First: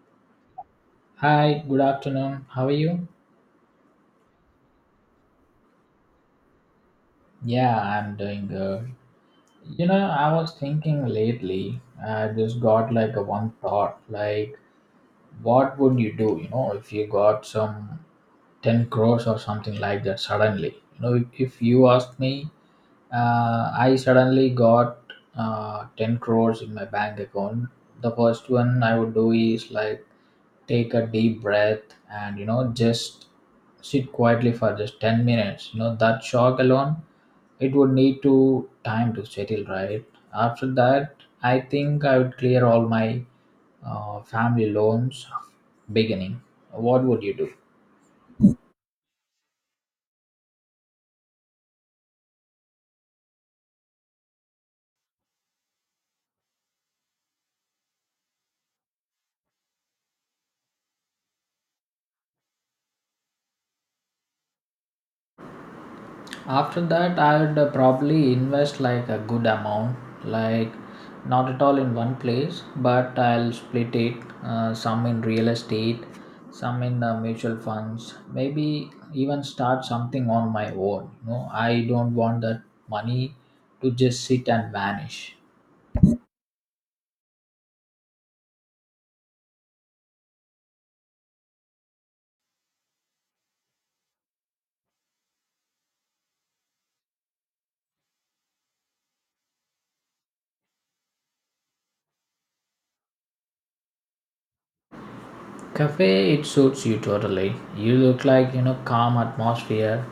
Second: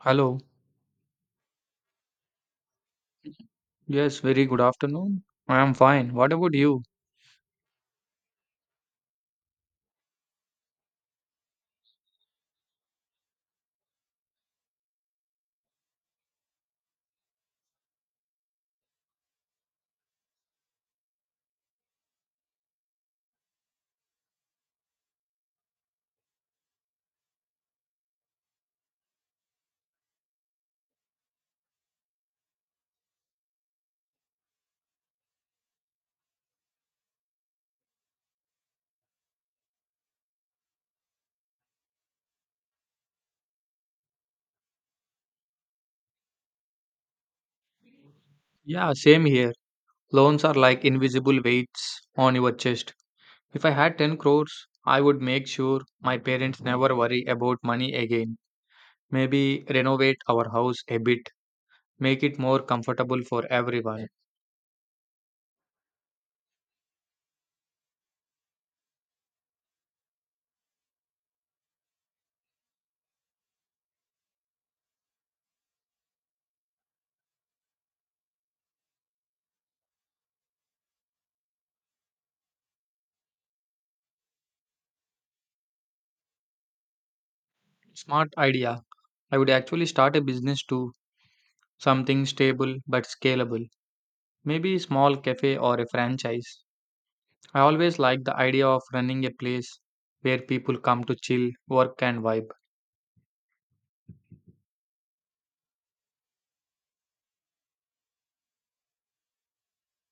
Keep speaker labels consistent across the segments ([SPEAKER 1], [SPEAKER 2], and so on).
[SPEAKER 1] Hello.
[SPEAKER 2] Hi, good afternoon. How are you?
[SPEAKER 1] Yes, very good afternoon. I am fine. What about you?
[SPEAKER 2] Yeah, I'm doing good. You know, I was thinking lately, I just got like a one thought like what would you do if you got some 10 crores or something like that suddenly you know if you ask me. I suddenly got 10 crores in my bank account. The first one I would do is like take a deep breath and you know just sit quietly for just 10 minutes. You know that shock alone, it would need to time to settle, right? After that, I think I would clear all my family loans beginning. What would you do?
[SPEAKER 1] Yeah, same here. Loans are like invisible weights on your chest. If I had 10 crores, I would make sure my parents never worry about money again. Maybe renovate our house a bit, make it more comfortable for everyone.
[SPEAKER 2] After that, I'd probably invest like a good amount, like not at all in one place, but I'll split it. Some in real estate, some in mutual funds, maybe even start something on my own. You know, I don't want that money to just sit and vanish.
[SPEAKER 1] Smart idea. I would actually start a business too, something stable but scalable. Maybe a small cafe or a franchise. I always like the idea of running a place where people come to chill, work, and vibe.
[SPEAKER 2] Cafe, it suits you totally. You look like, you know, calm atmosphere.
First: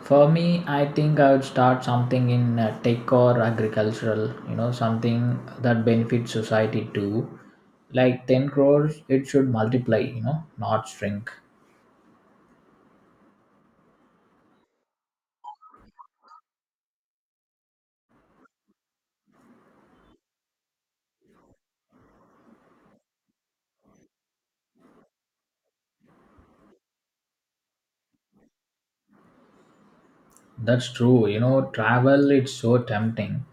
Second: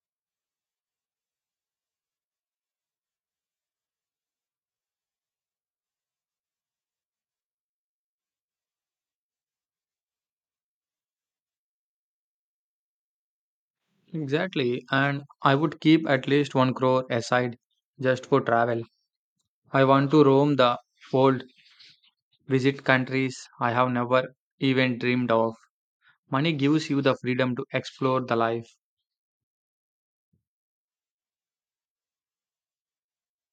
[SPEAKER 2] For me, I think I would start something in tech or agricultural, you know, something that benefits society too. Like 10 crores, it should multiply, you know, not shrink.
[SPEAKER 1] Exactly, and I would keep at least one crore aside just for travel. I want to roam the world, visit countries I have never even dreamed of. Money gives you the freedom to explore the life.
[SPEAKER 2] That's true. You know, travel it's so tempting.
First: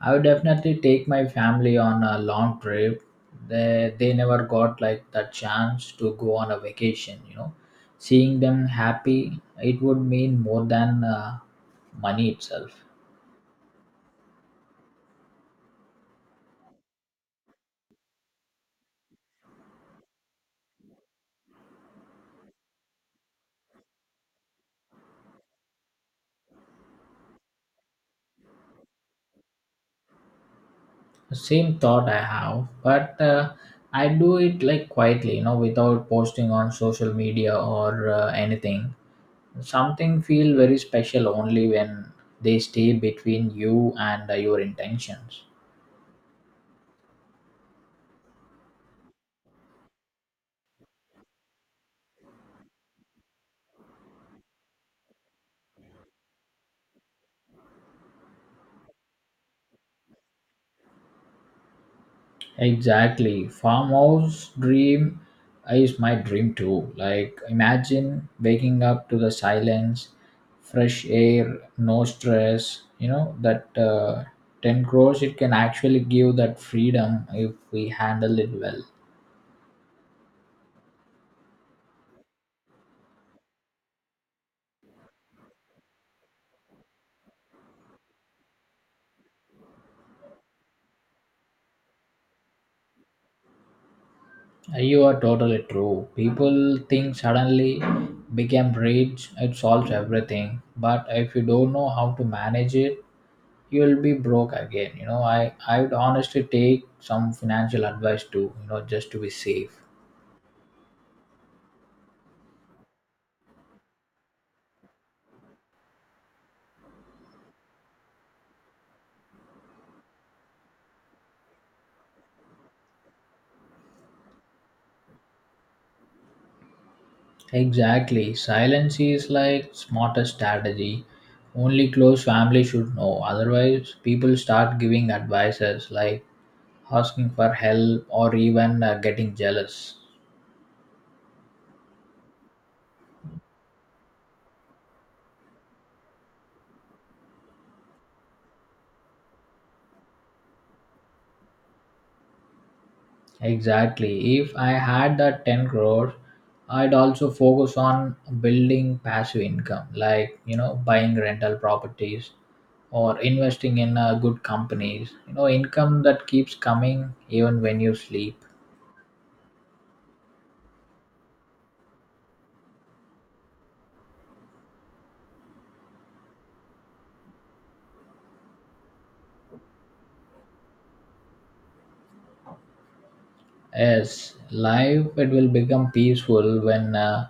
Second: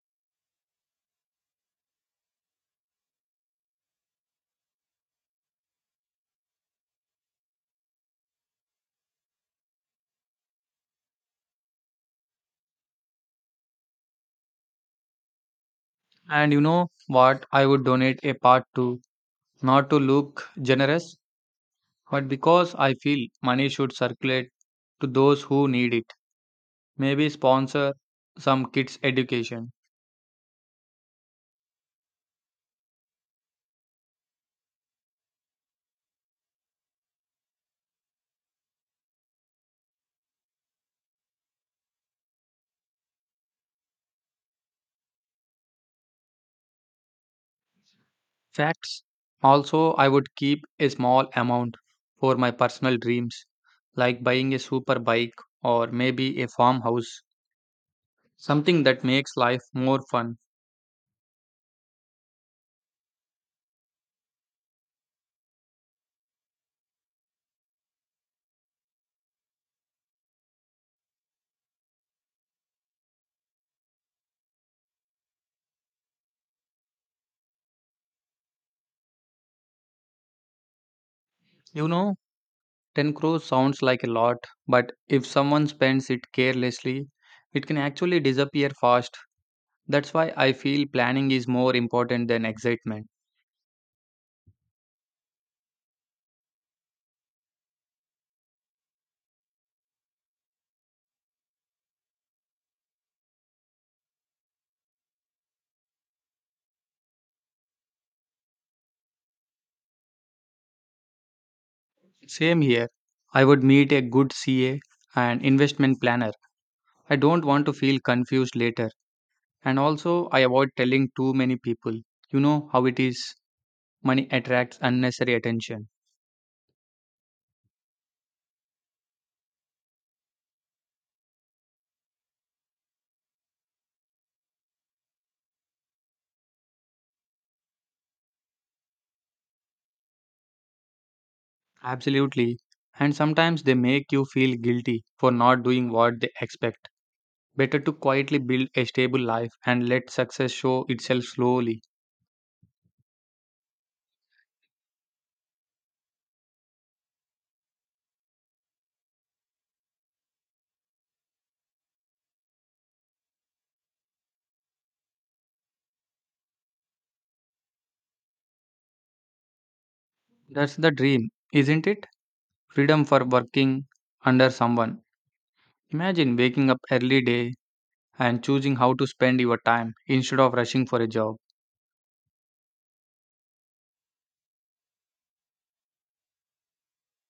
[SPEAKER 2] I would definitely take my family on a long trip. They never got like the chance to go on a vacation. You know, seeing them happy, it would mean more than money itself.
[SPEAKER 1] And you know what? I would donate a part to, not to look generous, but because I feel money should circulate to those who need it. Maybe sponsor some kids' education.
[SPEAKER 2] Same thought I have, but I do it like quietly. You know, without posting on social media or anything. Something feel very special only when they stay between you and your intentions.
[SPEAKER 1] Facts. Also, I would keep a small amount for my personal dreams, like buying a super bike or maybe a farmhouse, something that makes life more fun.
[SPEAKER 2] Exactly. Farmhouse dream is my dream too. Like imagine waking up to the silence, fresh air, no stress. You know that 10 crores, it can actually give that freedom if we handle it well.
[SPEAKER 1] You know, 10 crores sounds like a lot, but if someone spends it carelessly, it can actually disappear fast. That's why I feel planning is more important than excitement.
[SPEAKER 2] You are totally true. People think suddenly became rich, it solves everything. But if you don't know how to manage it, you'll be broke again. You know, I would honestly take some financial advice too, you know, just to be safe.
[SPEAKER 1] Same here. I would meet a good CA and investment planner. I don't want to feel confused later. And also, I avoid telling too many people. You know how it is. Money attracts unnecessary attention.
[SPEAKER 2] Exactly. Silence is like smartest strategy. Only close family should know. Otherwise, people start giving advices like asking for help or even getting jealous.
[SPEAKER 1] Absolutely. And sometimes they make you feel guilty for not doing what they expect. Better to quietly build a stable life and let success show itself slowly.
[SPEAKER 2] Exactly. If I had that 10 crore, I'd also focus on building passive income, like, you know, buying rental properties or investing in good companies. You know, income that keeps coming even when you sleep.
[SPEAKER 1] That's the dream, isn't it? Freedom for working under someone. Imagine waking up early day and choosing how to spend your time instead of rushing for a job.
[SPEAKER 2] Yes, life, it will become peaceful when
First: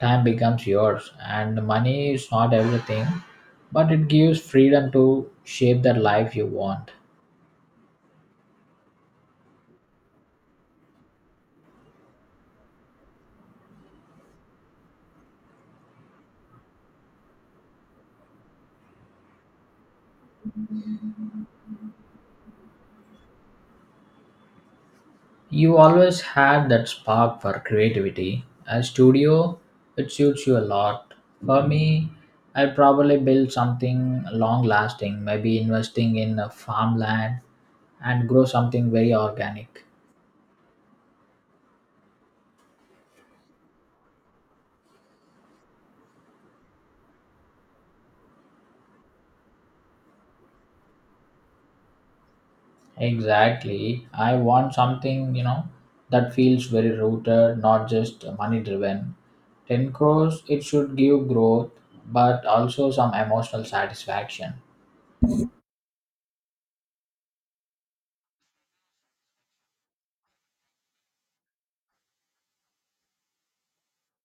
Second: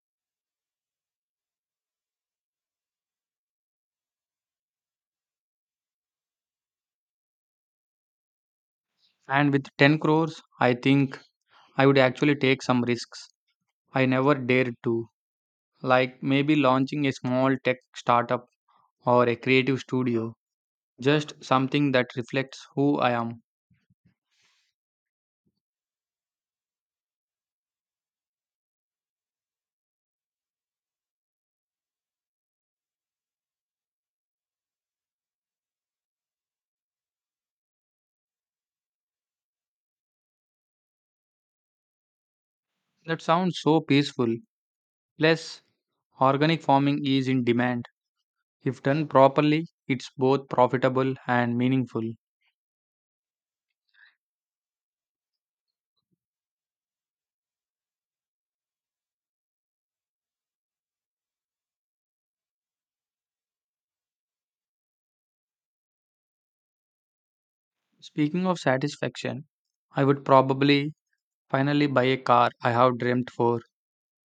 [SPEAKER 2] time becomes yours. And money is not everything, but it gives freedom to shape the life you want.
[SPEAKER 1] And with 10 crores, I think I would actually take some risks I never dared to, like maybe launching a small tech startup or a creative studio, just something that reflects who I am.
[SPEAKER 2] You always had that spark for creativity. A studio, it suits you a lot. For me, I'd probably build something long lasting, maybe investing in a farmland and grow something very organic.
[SPEAKER 1] That sounds so peaceful. Plus, organic farming is in demand. If done properly, it's both profitable and meaningful.
[SPEAKER 2] Exactly. I want something, you know, that feels very rooted, not just money driven. 10 crores, it should give growth, but also some emotional satisfaction.
[SPEAKER 1] Speaking of satisfaction, I would probably finally buy a car I have dreamt for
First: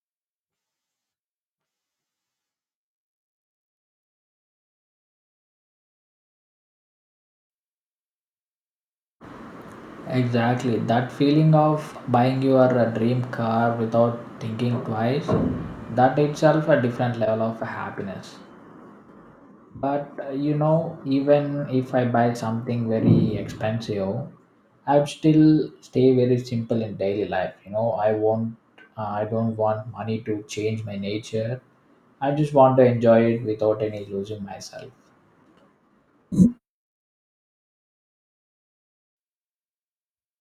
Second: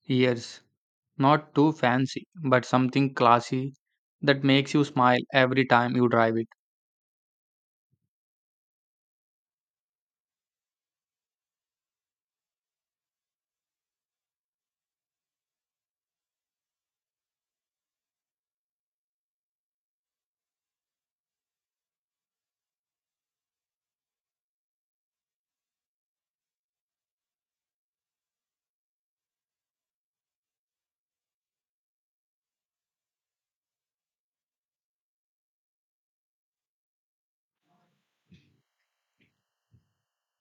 [SPEAKER 1] years. Not too fancy, but something classy that makes you smile every time you drive it.
[SPEAKER 2] Exactly. That feeling of buying your dream car without thinking twice, that itself a different level of happiness. But you know, even if I buy something very expensive, I would still stay very simple in daily life. You know, I won't, I don't want money to change my nature. I just want to enjoy it without any losing myself.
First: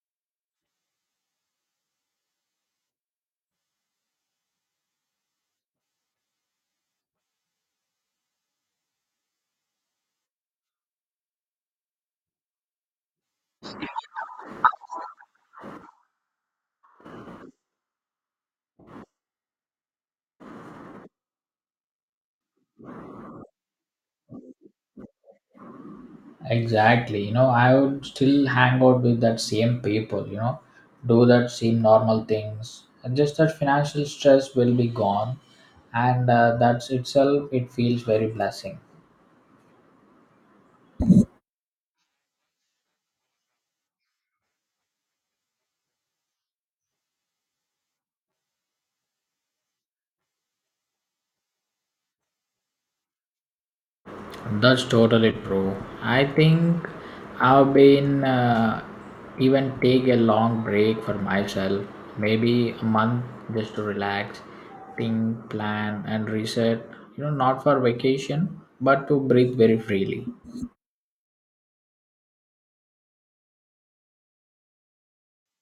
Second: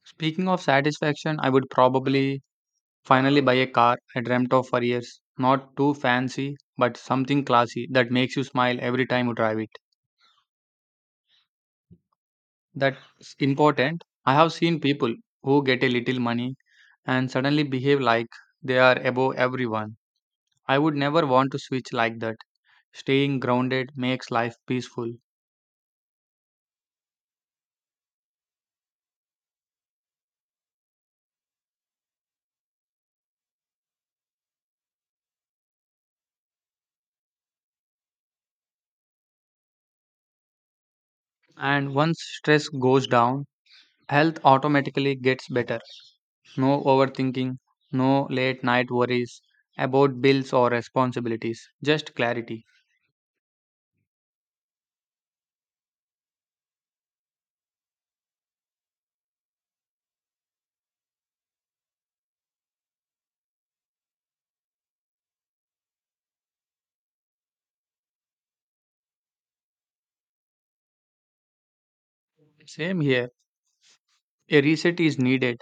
[SPEAKER 1] Speaking of satisfaction, I would probably finally buy a car I dreamt of for years. Not too fancy, but something classy that makes you smile every time you drive it. That's important. I have seen people who get a little money and suddenly behave like they are above everyone. I would never want to switch like that. Staying grounded makes life peaceful.
[SPEAKER 2] Exactly. You know, I would still hang out with that same people, you know, do that same normal things. And just that financial stress will be gone. And that's itself, it feels very blessing.
[SPEAKER 1] And once stress goes down, health automatically gets better. No overthinking, no late night worries about bills or responsibilities, just clarity.
[SPEAKER 2] That's totally true. I think I've been even take a long break for myself, maybe a month just to relax, think, plan, and reset. You know, not for vacation, but to breathe very freely.
[SPEAKER 1] Same here. A reset is needed.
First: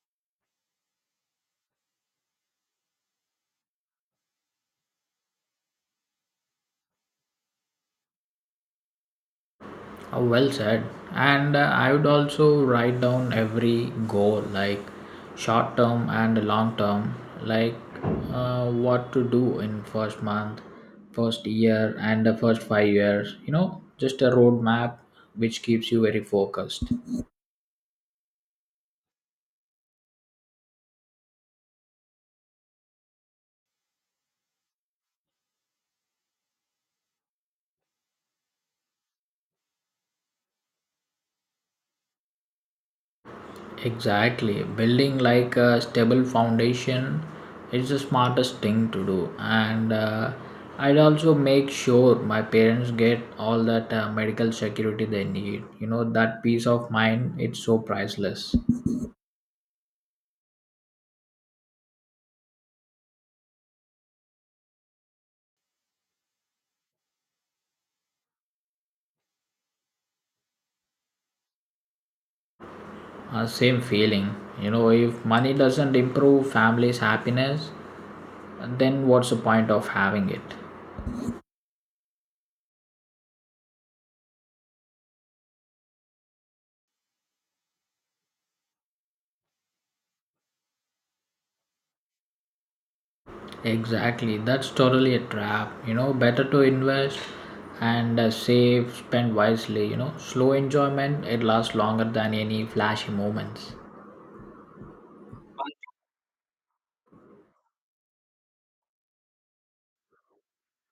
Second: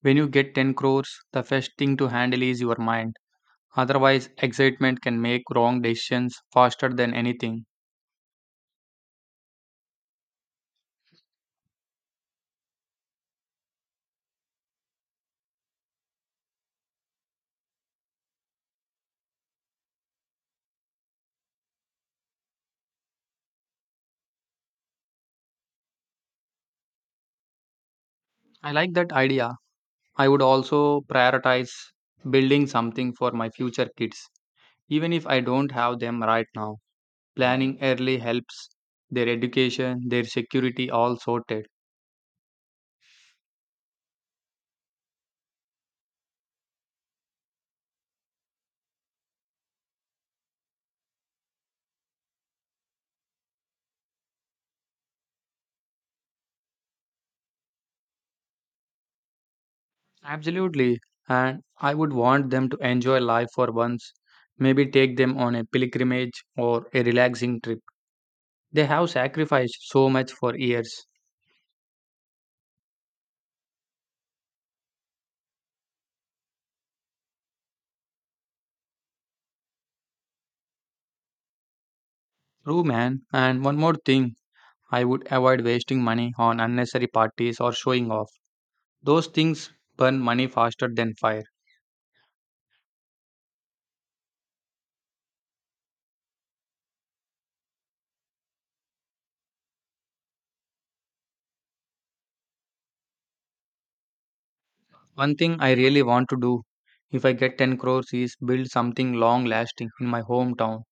[SPEAKER 1] When you get 10 crores, the first thing to handle is your mind. Otherwise, excitement can make wrong decisions faster than anything.
[SPEAKER 2] Oh, well said. And I would also write down every goal, like short term and long term, like what to do in first month, first year, and the first 5 years. You know, just a roadmap which keeps you very focused.
[SPEAKER 1] I like that idea. I would also prioritize building something for my future kids, even if I don't have them right now. Planning early helps their education, their security, all sorted.
[SPEAKER 2] Exactly. Building like a stable foundation is the smartest thing to do. And I'd also make sure my parents get all that medical security they need. You know, that peace of mind, it's so priceless.
[SPEAKER 1] Absolutely. And I would want them to enjoy life for once. Maybe take them on a pilgrimage or a relaxing trip. They have sacrificed so much for years.
[SPEAKER 2] Same feeling. You know, if money doesn't improve family's happiness, then what's the point of having it?
[SPEAKER 1] True, man. And one more thing I would avoid wasting money on unnecessary parties or showing off. Those things burn money faster than fire.
[SPEAKER 2] Exactly, that's totally a trap. You know, better to invest and save, spend wisely. You know, slow enjoyment it lasts longer than any flashy moments.
[SPEAKER 1] One thing I really want to do if I get 10 crores is build something long lasting in my hometown.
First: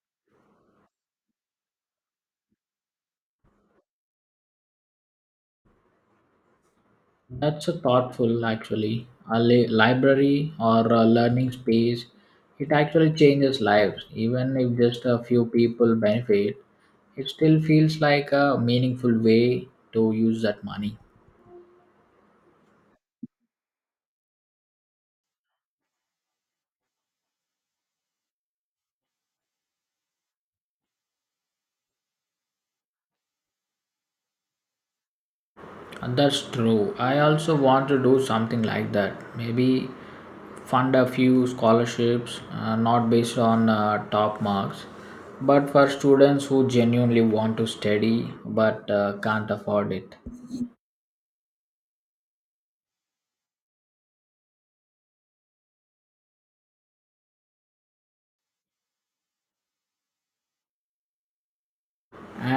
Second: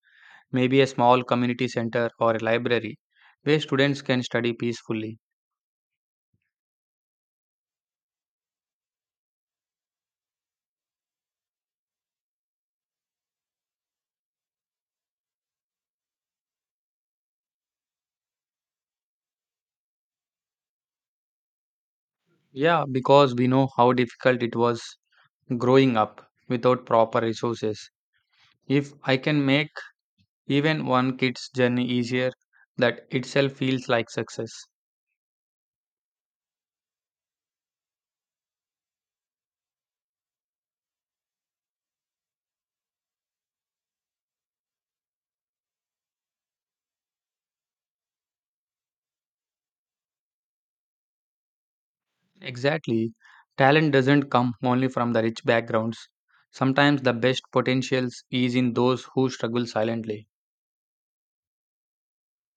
[SPEAKER 1] Maybe a small community center or a library where students can study peacefully.
[SPEAKER 2] That's a thoughtful actually. A library or a learning space, it actually changes lives. Even if just a few people benefit, it still feels like a meaningful way to use that money.
[SPEAKER 1] Yeah, because we know how difficult it was growing up without proper resources. If I can make even one kid's journey easier, that itself feels like success.
[SPEAKER 2] And that's true. I also want to do something like that. Maybe fund a few scholarships, not based on top marks, but for students who genuinely want to study but can't afford it.
[SPEAKER 1] Exactly. Talent doesn't come only from the rich backgrounds. Sometimes the best potentials is in those who struggle silently.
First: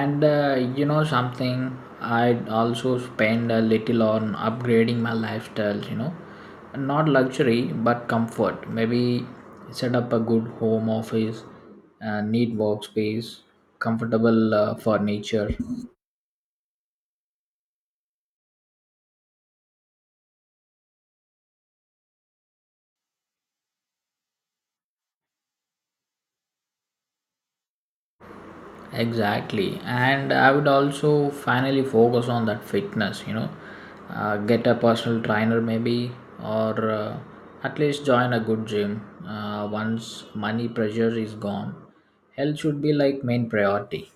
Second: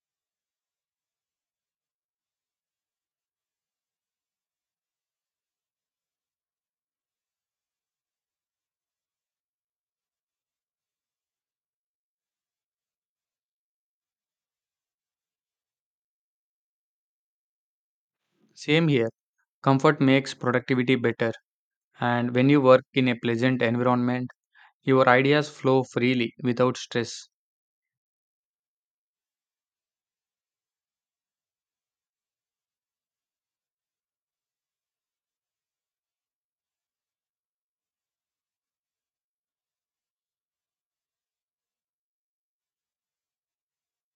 [SPEAKER 2] And you know, something I also spend a little on upgrading my lifestyle. You know, not luxury but comfort, maybe set up a good home office, a neat workspace, comfortable furniture.
[SPEAKER 1] Same here. Comfort makes productivity better, and when you work in a pleasant environment, your ideas flow freely without stress.
[SPEAKER 2] Exactly, and I would also finally focus on that fitness. You know, get a personal trainer maybe, or at least join a good gym. Once money pressure is gone, health should be like main priority.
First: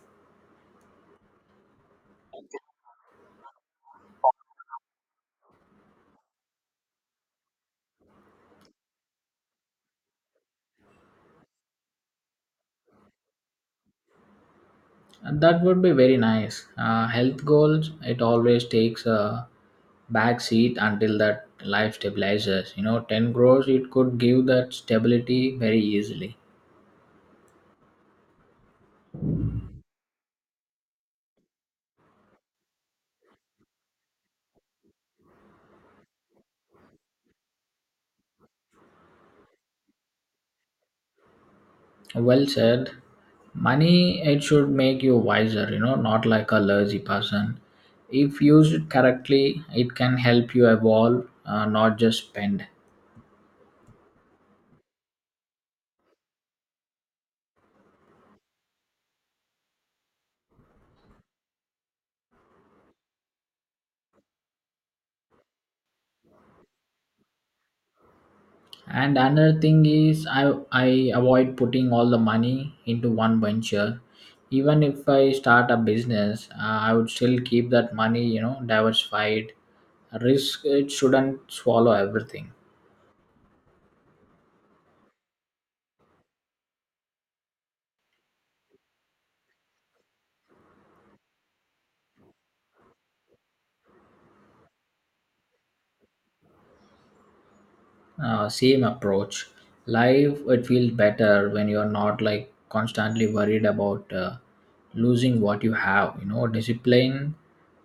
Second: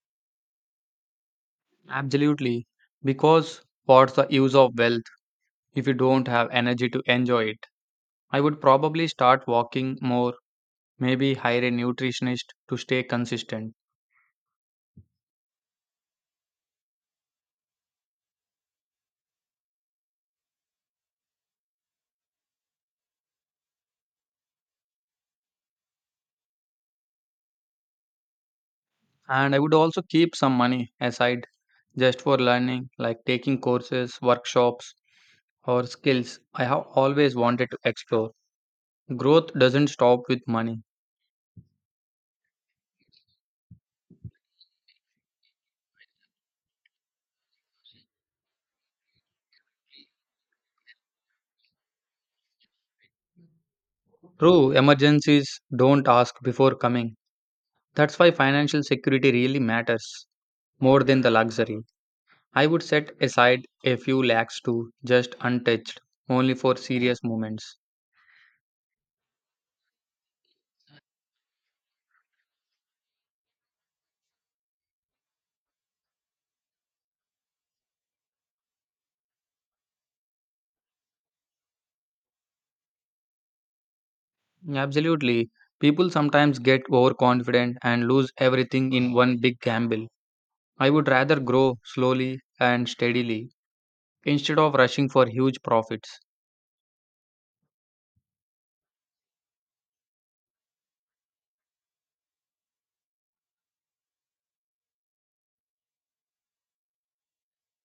[SPEAKER 1] Absolutely, because what's the use of wealth if you don't have energy to enjoy it? I would probably start walking more, maybe hire a nutritionist to stay consistent.
[SPEAKER 2] And that would be very nice. Health goals, it always takes a back seat until that life stabilizes. You know, ten crores, it could give that stability very easily.
[SPEAKER 1] And I would also keep some money aside just for learning, like taking courses, workshops, or skills I have always wanted to explore. Growth doesn't stop with money.
[SPEAKER 2] Well said. Money, it should make you wiser, you know, not like a lazy person. If used correctly, it can help you evolve, not just spend.
[SPEAKER 1] True, emergencies don't ask before coming. That's why financial security really matters more than the luxury. I would set aside a few lakhs too, just untouched, only for serious moments.
[SPEAKER 2] And another thing is, I avoid putting all the money into one venture. Even if I start a business, I would still keep that money, you know, diversified. Risk, it shouldn't swallow everything.
[SPEAKER 1] Absolutely. People sometimes get overconfident and lose everything in one big gamble. I would rather grow slowly and steadily instead of rushing for huge profits.
[SPEAKER 2] Same approach. Life, it feels better when you're not like constantly worried about losing what you have. You know, discipline,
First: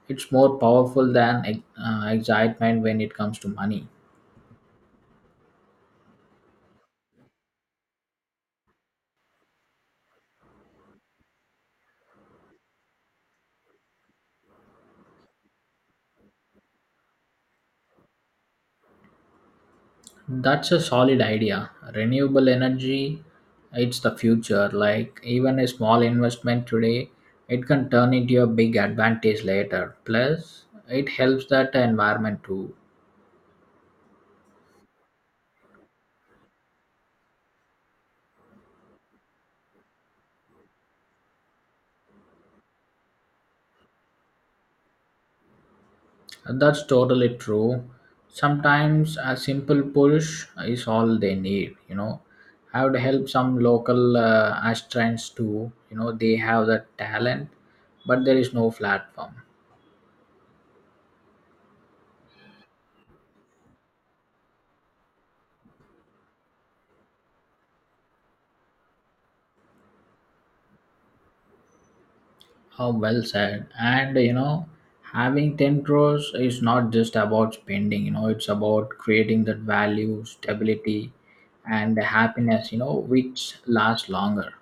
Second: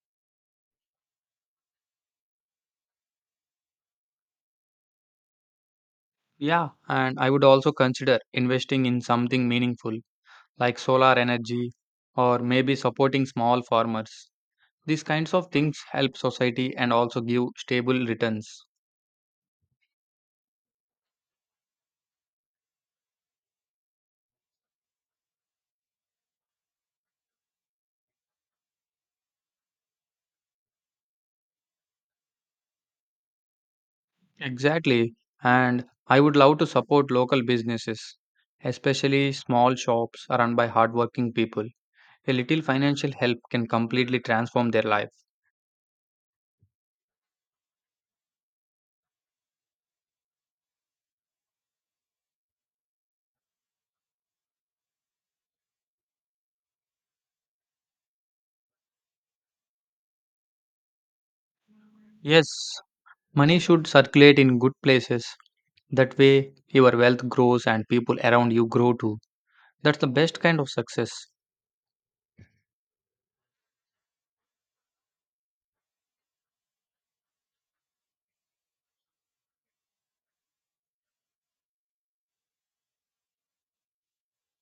[SPEAKER 2] it's more powerful than excitement when it comes to money.
[SPEAKER 1] Yeah, and I would also consider investing in something meaningful like solar energy or maybe supporting small farmers. These kinds of things help society and also give stable returns.
[SPEAKER 2] That's a solid idea. Renewable energy, it's the future. Like even a small investment today, it can turn into a big advantage later. Plus it helps that environment too.
[SPEAKER 1] Exactly. And I would love to support local businesses, especially small shops run by hardworking people. A little financial help can completely transform their life.
[SPEAKER 2] And that's totally true. Sometimes a simple push is all they need, you know. I would help some local aspirants too, you know, they have the talent, but there is no platform.
[SPEAKER 1] Yes, money should circulate in good places. That way, your wealth grows and people around you grow too. That's the best kind of success.
[SPEAKER 2] How well said. And, you know, having 10 crores is not just about spending, you know, it's about creating that value, stability, and happiness, you know, which lasts longer.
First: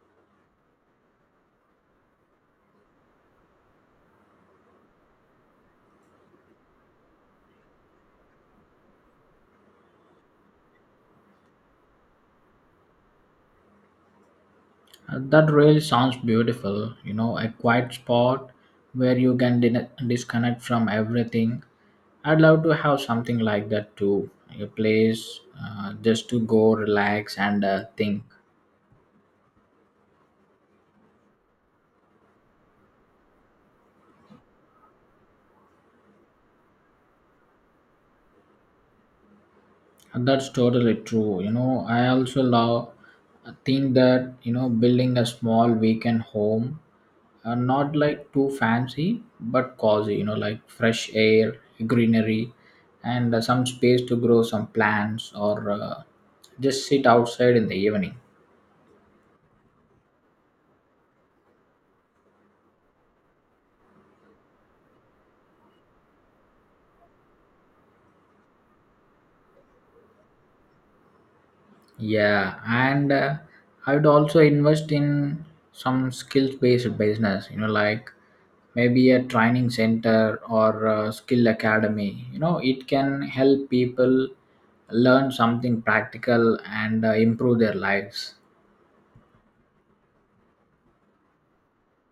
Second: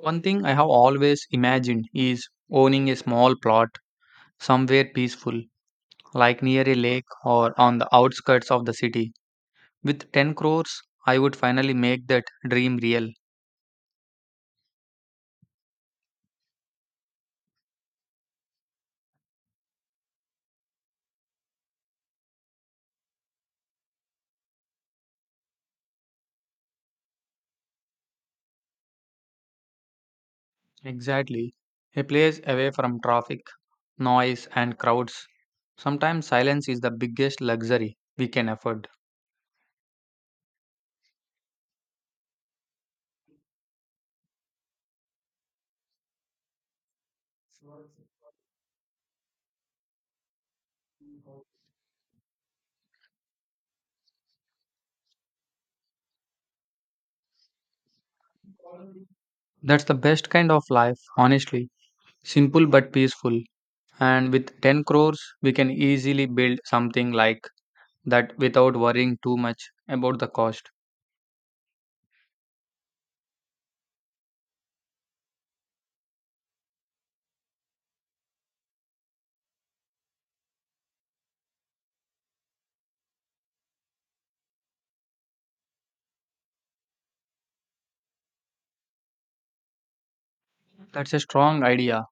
[SPEAKER 1] One thing I have always imagined is owning a small plot somewhere peaceful, like near a lake or on the outskirts of the city. With 10 crores, I would finally make that dream real.
[SPEAKER 2] That really sounds beautiful. You know, a quiet spot where you can disconnect from everything. I'd love to have something like that too. A place just to go, relax, and think.
[SPEAKER 1] Exactly. A place away from traffic, noise, and crowds. Sometimes silence is the biggest luxury we can afford.
[SPEAKER 2] That's totally true. You know, I also love think that you know building a small weekend home, not like too fancy but cozy. You know, like fresh air, greenery, and some space to grow some plants or just sit outside in the evening.
[SPEAKER 1] That's the best kind of life, honestly. Simple but peaceful. And with 10 crores, we can easily build something like that without worrying too much about the cost.
[SPEAKER 2] Yeah, and I would also invest in some skills-based business, you know, like maybe a training center or a skill academy. You know, it can help people learn something practical and improve their lives.
[SPEAKER 1] That's a strong idea.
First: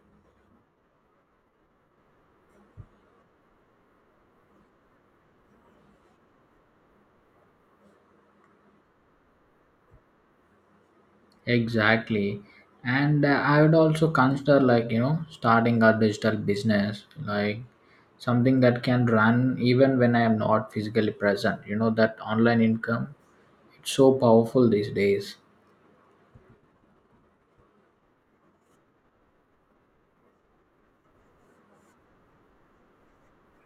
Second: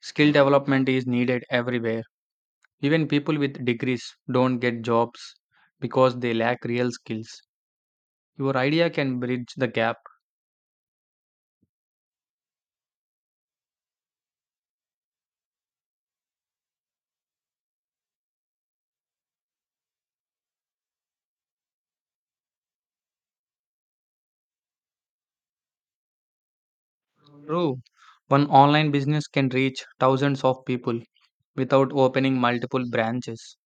[SPEAKER 1] Skill development is needed everywhere. Even people with degrees don't get jobs because they lack real skills. Your idea can bridge the gap.
[SPEAKER 2] Exactly. And I would also consider like, you know, starting a digital business, like something that can run even when I am not physically present. You know, that online income, it's so powerful these days.
[SPEAKER 1] True. One online business can reach thousands of people without opening multiple branches.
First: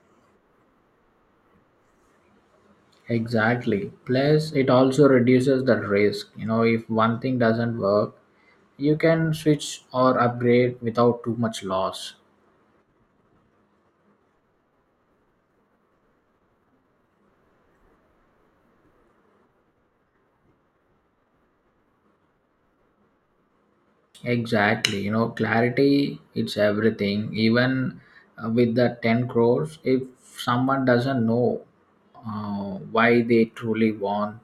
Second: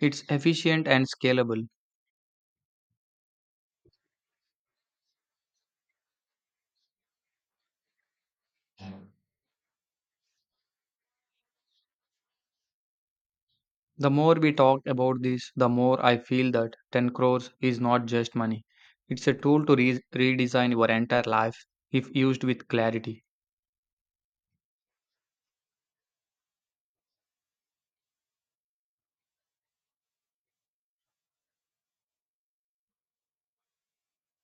[SPEAKER 1] It's efficient and scalable.
[SPEAKER 2] Exactly. Plus, it also reduces the risk. You know, if one thing doesn't work, you can switch or upgrade without too much loss.
[SPEAKER 1] The more we talk about this, the more I feel that 10 crores is not just money. It's a tool to redesign your entire life if used with clarity.
[SPEAKER 2] Exactly. You know, clarity it's everything. Even with the 10 crores, if someone doesn't know why they truly want,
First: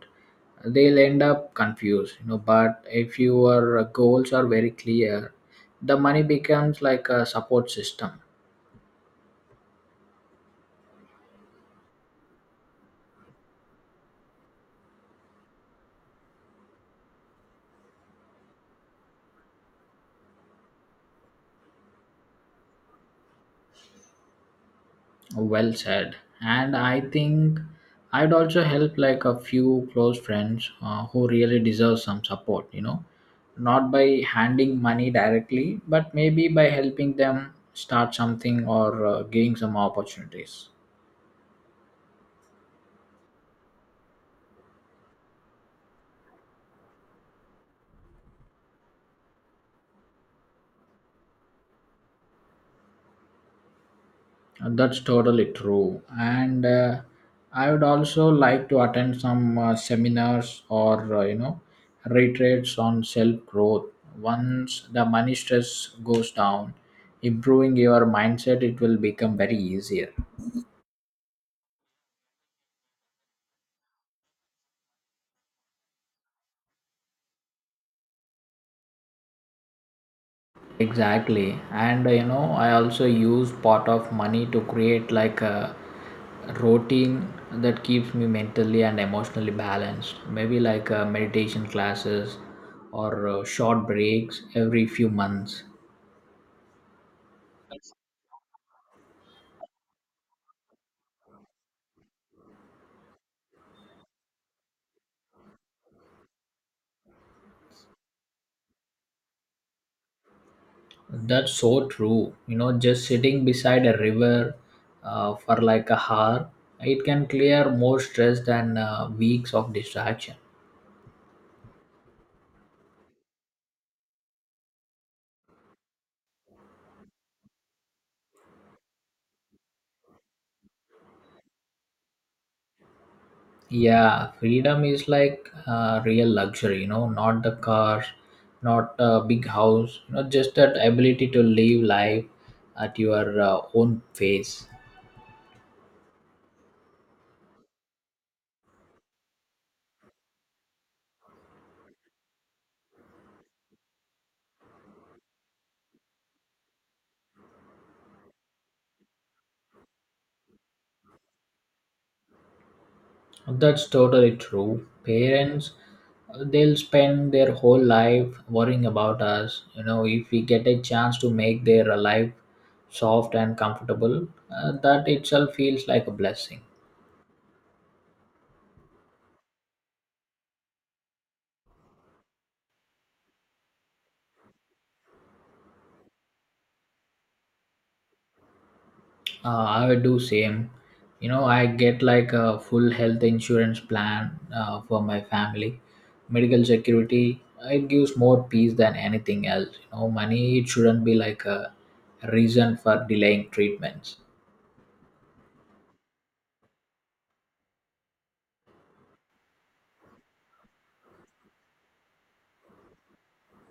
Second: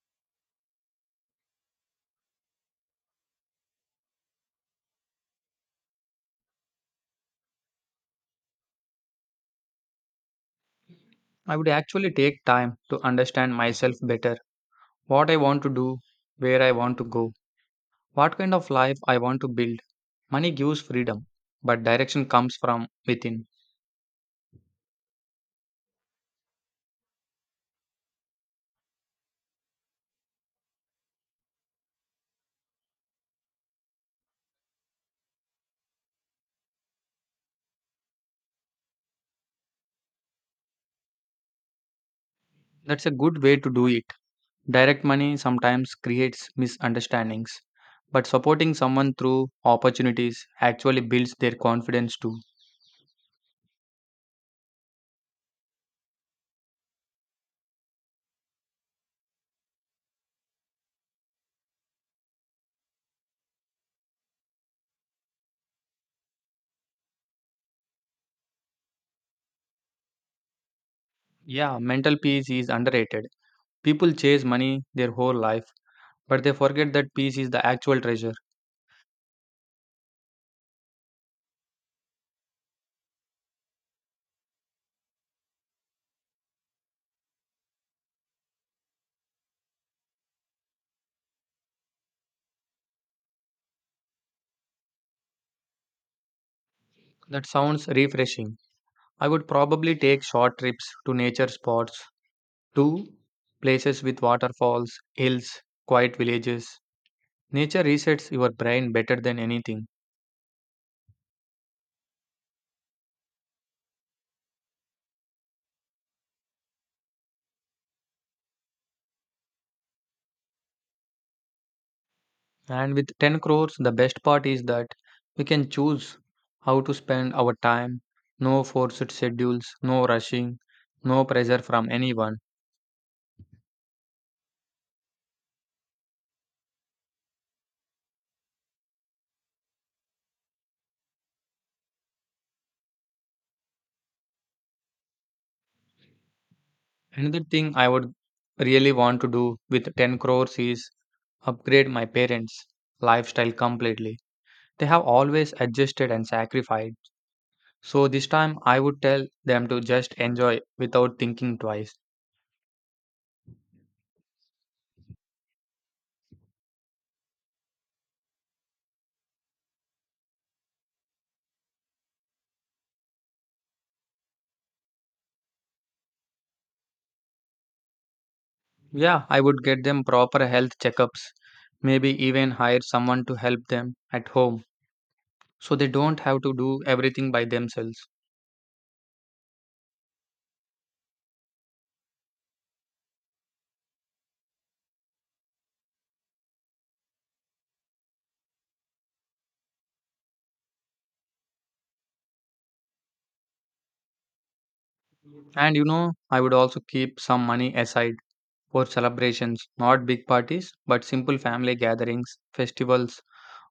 [SPEAKER 2] they'll end up confused, you know. But if your goals are very clear, the money becomes like a support system.
[SPEAKER 1] I would actually take time to understand myself better what I want to do, where I want to go, what kind of life I want to build. Money gives freedom, but direction comes from within.
[SPEAKER 2] Well said. And I think I'd also help like a few close friends who really deserve some support, you know, not by handing money directly, but maybe by helping them start something or gaining some opportunities.
[SPEAKER 1] That's a good way to do it. Direct money sometimes creates misunderstandings, but supporting someone through opportunities actually builds their confidence too.
[SPEAKER 2] That's totally true. And I would also like to attend some seminars or, you know, retreats on self growth. Once the money stress goes down, improving your mindset, it will become very easier.
[SPEAKER 1] Yeah, mental peace is underrated. People chase money their whole life, but they forget that peace is the actual treasure.
[SPEAKER 2] Exactly. And you know, I also use part of money to create like a routine that keeps me mentally and emotionally balanced. Maybe like meditation classes or short breaks every few months.
[SPEAKER 1] That sounds refreshing. I would probably take short trips to nature spots 2. Places with waterfalls, hills, quiet villages. Nature resets your brain better than anything.
[SPEAKER 2] That's so true. You know, just sitting beside a river for like a hour, it can clear more stress than weeks of distraction.
[SPEAKER 1] And with 10 crores, the best part is that we can choose how to spend our time. No forced schedules, no rushing, no pressure from anyone.
[SPEAKER 2] Yeah, freedom is like real luxury, you know, not the car, not a big house, you know, just that ability to live life at your own pace.
[SPEAKER 1] Another thing I would really want to do with 10 crores is upgrade my parents' lifestyle completely. They have always adjusted and sacrificed. So this time I would tell them to just enjoy without thinking twice.
[SPEAKER 2] That's totally true. Parents, they'll spend their whole life worrying about us. You know, if we get a chance to make their life soft and comfortable, that itself feels like a blessing.
[SPEAKER 1] Yeah, I would get them proper health checkups, maybe even hire someone to help them at home so they don't have to do everything by themselves.
[SPEAKER 2] I would do same. You know, I get like a full health insurance plan for my family, medical security. It gives more peace than anything else. You know, money it shouldn't be like a reason for delaying treatments.
[SPEAKER 1] And you know, I would also keep some money aside for celebrations, not big parties, but simple family gatherings, festivals,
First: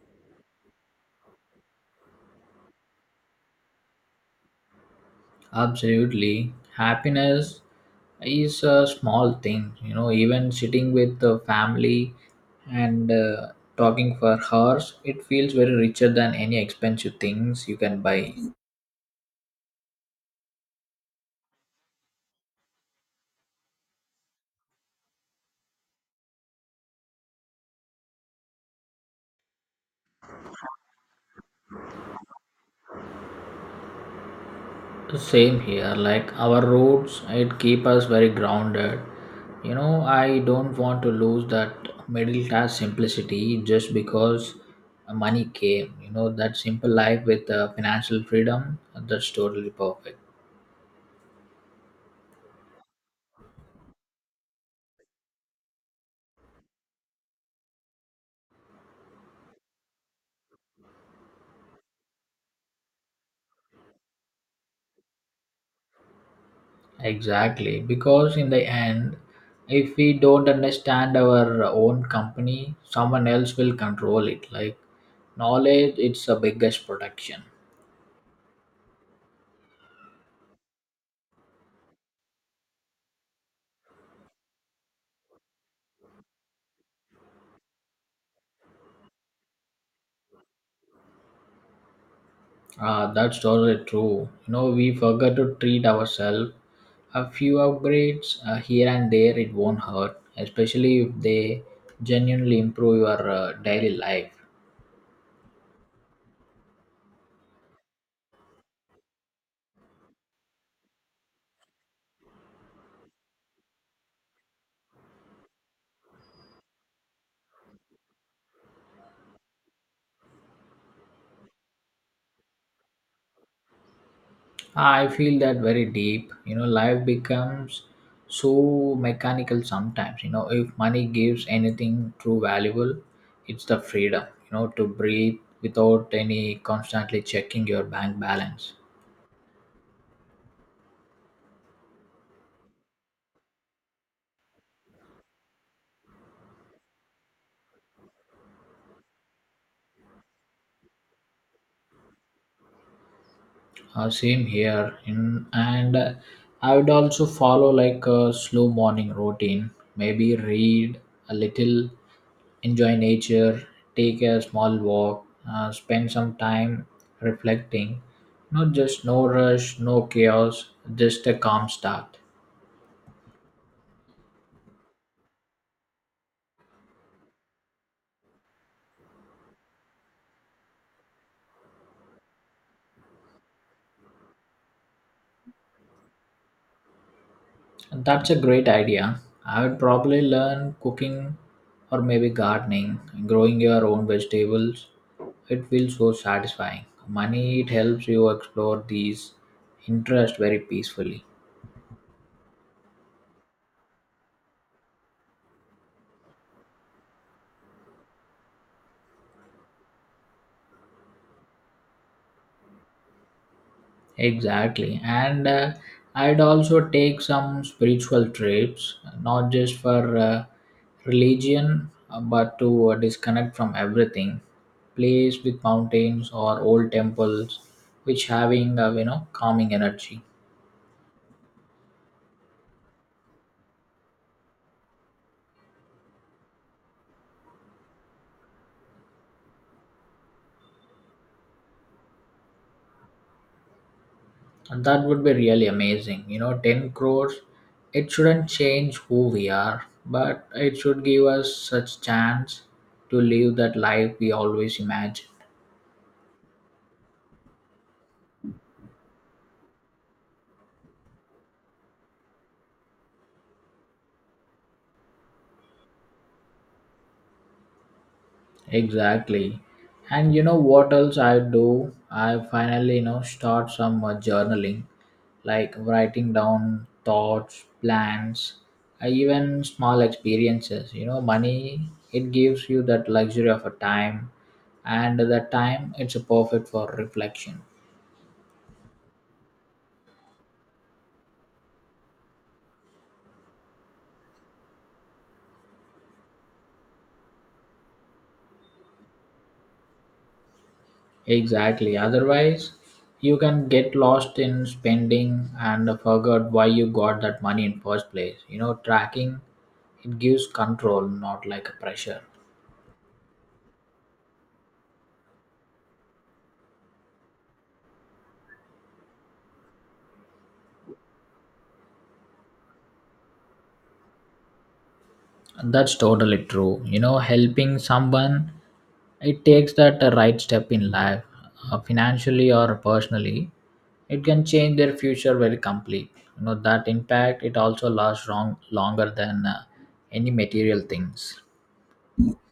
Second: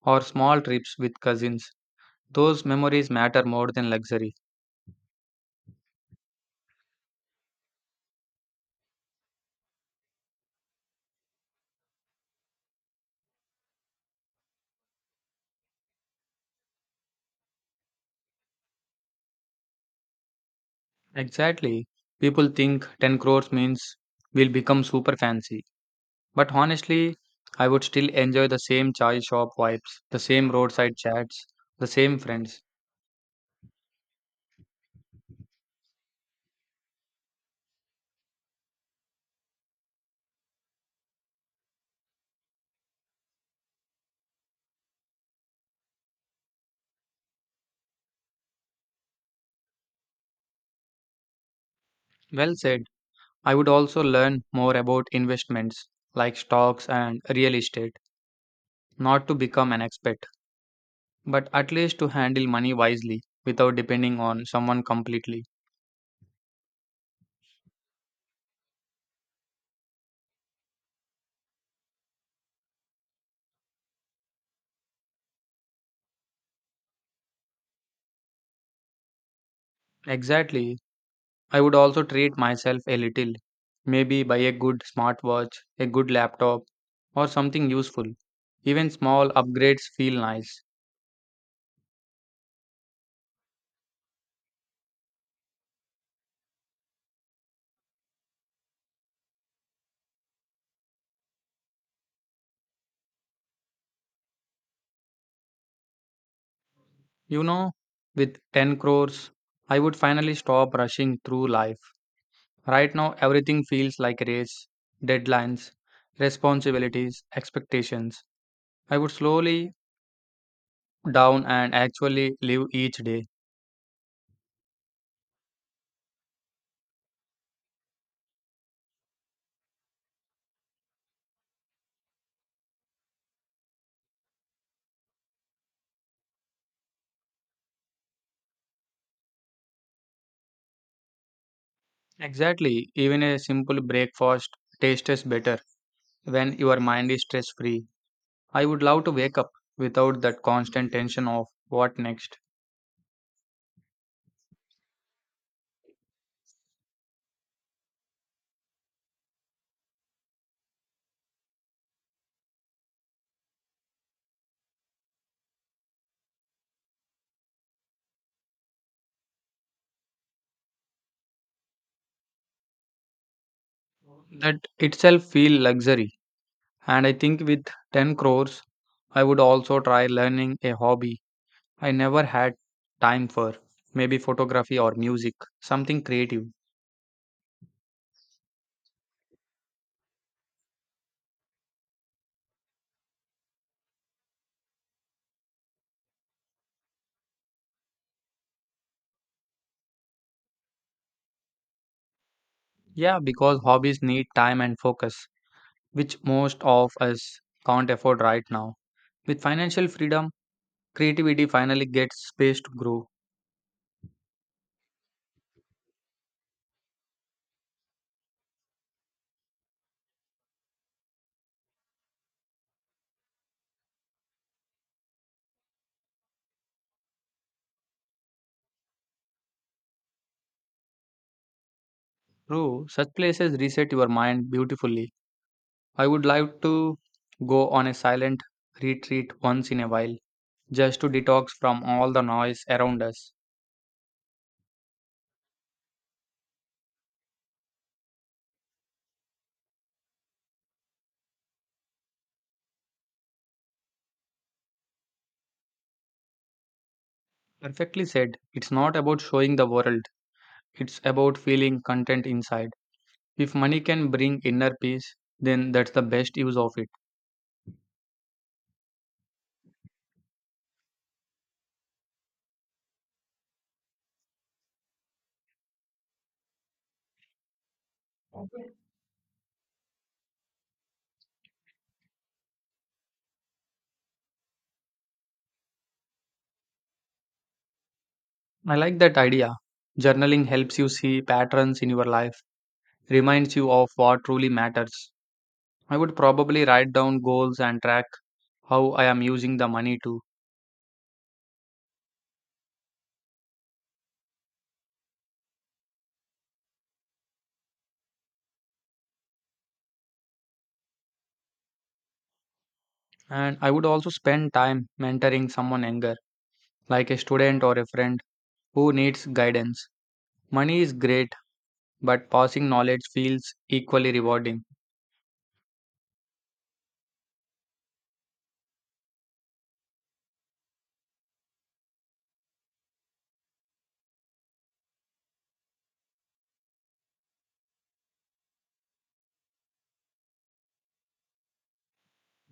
[SPEAKER 1] or small trips with cousins. Those memories matter more than luxury.
[SPEAKER 2] Absolutely, happiness is a small thing. You know, even sitting with the family and talking for hours, it feels very richer than any expensive things you can buy.
[SPEAKER 1] Exactly. People think 10 crores means we'll become super fancy. But honestly, I would still enjoy the same chai shop vibes, the same roadside chats, the same friends.
[SPEAKER 2] Same here, like our roots, it keep us very grounded. You know, I don't want to lose that middle class simplicity just because money came. You know, that simple life with financial freedom, that's totally perfect.
[SPEAKER 1] Well said. I would also learn more about investments like stocks and real estate, not to become an expert, but at least to handle money wisely without depending on someone completely.
[SPEAKER 2] Exactly, because in the end, if we don't understand our own company, someone else will control it. Like knowledge, it's the biggest protection.
[SPEAKER 1] Exactly. I would also treat myself a little, maybe buy a good smartwatch, a good laptop, or something useful. Even small upgrades feel nice.
[SPEAKER 2] That's totally true. You know, we forget to treat ourselves. A few upgrades here and there, it won't hurt, especially if they genuinely improve your daily life.
[SPEAKER 1] You know, with 10 crores, I would finally stop rushing through life. Right now, everything feels like a race, deadlines, responsibilities, expectations. I would slowly down and actually live each day.
[SPEAKER 2] I feel that very deep. You know, life becomes so mechanical sometimes. You know, if money gives anything true valuable, it's the freedom, you know, to breathe without any constantly checking your bank balance.
[SPEAKER 1] Exactly, even a simple breakfast tastes better when your mind is stress free. I would love to wake up without that constant tension of what next.
[SPEAKER 2] Same here, in, and I would also follow like a slow morning routine. Maybe read a little, enjoy nature, take a small walk, spend some time reflecting. Not just no rush, no chaos, just a calm start.
[SPEAKER 1] That itself feel luxury. And I think with 10 crores, I would also try learning a hobby I never had time for, maybe photography or music, something creative.
[SPEAKER 2] That's a great idea. I would probably learn cooking or maybe gardening, growing your own vegetables. It feels so satisfying. Money, it helps you explore these interests very peacefully.
[SPEAKER 1] Yeah, because hobbies need time and focus, which most of us can't afford right now. With financial freedom, creativity finally gets space to grow.
[SPEAKER 2] Exactly. And I'd also take some spiritual trips, not just for religion, but to disconnect from everything. Place with mountains or old temples, which having, you know, calming energy.
[SPEAKER 1] True, such places reset your mind beautifully. I would like to go on a silent retreat once in a while, just to detox from all the noise around us.
[SPEAKER 2] And that would be really amazing. You know, 10 crores, it shouldn't change who we are, but it should give us such chance to live that life we always imagine.
[SPEAKER 1] Perfectly said. It's not about showing the world, it's about feeling content inside. If money can bring inner peace, then that's the best use of it.
[SPEAKER 2] Exactly. And you know what else I do? I finally, you know, start some journaling, like writing down thoughts, plans, even small experiences. You know, money, it gives you that luxury of a time, and that time, it's a perfect for reflection.
[SPEAKER 1] I like that idea. Journaling helps you see patterns in your life, reminds you of what truly matters. I would probably write down goals and track how I am using the money too.
[SPEAKER 2] Exactly. Otherwise, you can get lost in spending and forget why you got that money in first place. You know, tracking it gives control, not like a pressure.
[SPEAKER 1] And I would also spend time mentoring someone younger, like a student or a friend who needs guidance. Money is great, but passing knowledge feels equally rewarding.
[SPEAKER 2] That's totally true. You know, helping someone it takes that right step in life, financially or personally. It can change their future very complete. You know that impact it also lasts longer than any material things.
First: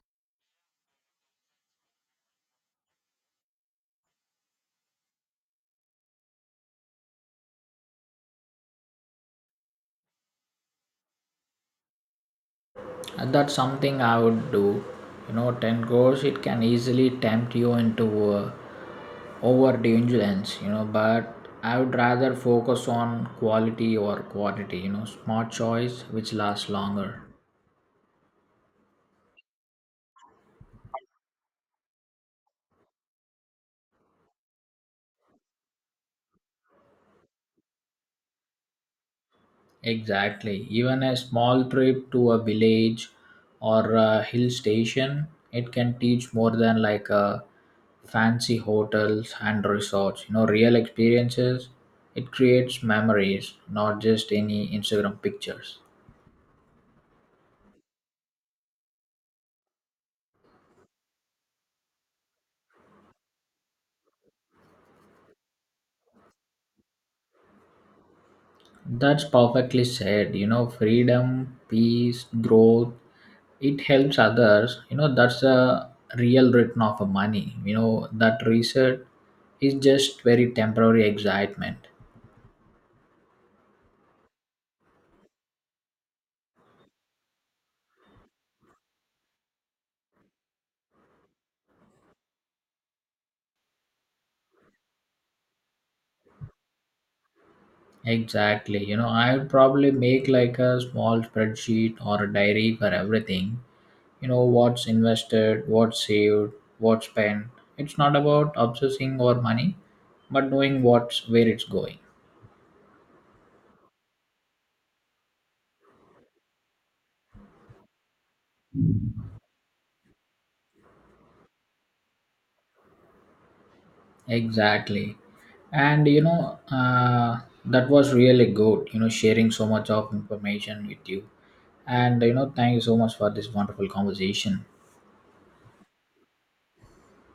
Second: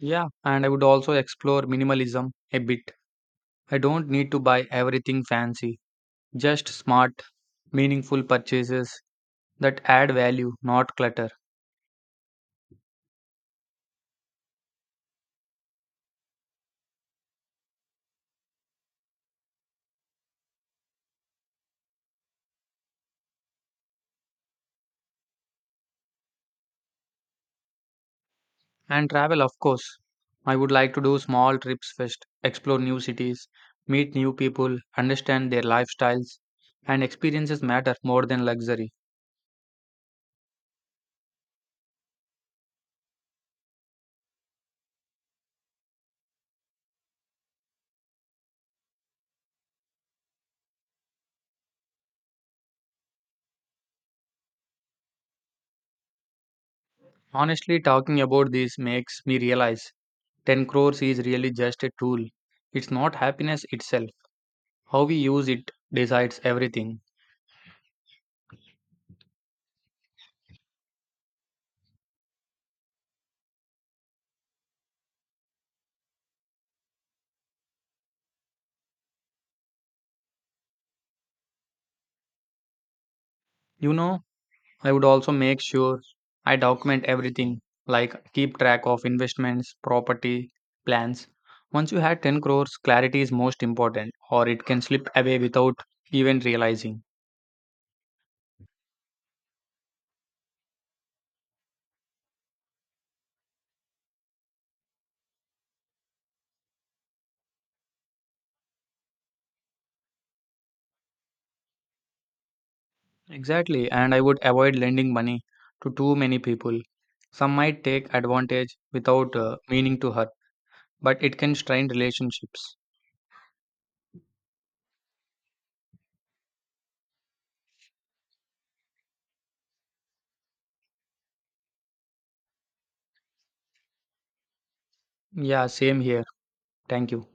[SPEAKER 1] Yeah, and I would also explore minimalism a bit. I don't need to buy everything fancy, just smart, meaningful purchases that add value, not clutter.
[SPEAKER 2] That's something I would do. You know, 10 goals, it can easily tempt you into overindulgence, you know, but I would rather focus on quality or quantity, you know, smart choice which lasts longer.
[SPEAKER 1] And travel, of course. I would like to do small trips first, explore new cities, meet new people, understand their lifestyles, and experiences matter more than luxury.
[SPEAKER 2] Exactly. Even a small trip to a village or a hill station, it can teach more than like a fancy hotels and resorts. You know, real experiences, it creates memories, not just any Instagram pictures.
[SPEAKER 1] Honestly, talking about this makes me realize 10 crores is really just a tool. It's not happiness itself. How we use it decides everything.
[SPEAKER 2] That's perfectly said. You know, freedom, peace, growth, it helps others. You know, that's a real return of a money. You know, that reset is just very temporary excitement.
[SPEAKER 1] You know, I would also make sure I document everything, like keep track of investments, property, plans. Once you had 10 crores, clarity is most important, or it can slip away without even realizing.
[SPEAKER 2] Exactly. You know, I would probably make like a small spreadsheet or a diary for everything. You know, what's invested, what's saved, what's spent. It's not about obsessing over money, but knowing what's where it's going.
[SPEAKER 1] Exactly, and I would avoid lending money to too many people. Some might take advantage without meaning to hurt, but it can strain relationships.
[SPEAKER 2] Exactly. And you know, that was really good, you know, sharing so much of information with you. And you know, thank you so much for this wonderful conversation.
[SPEAKER 1] Yeah, same here. Thank you.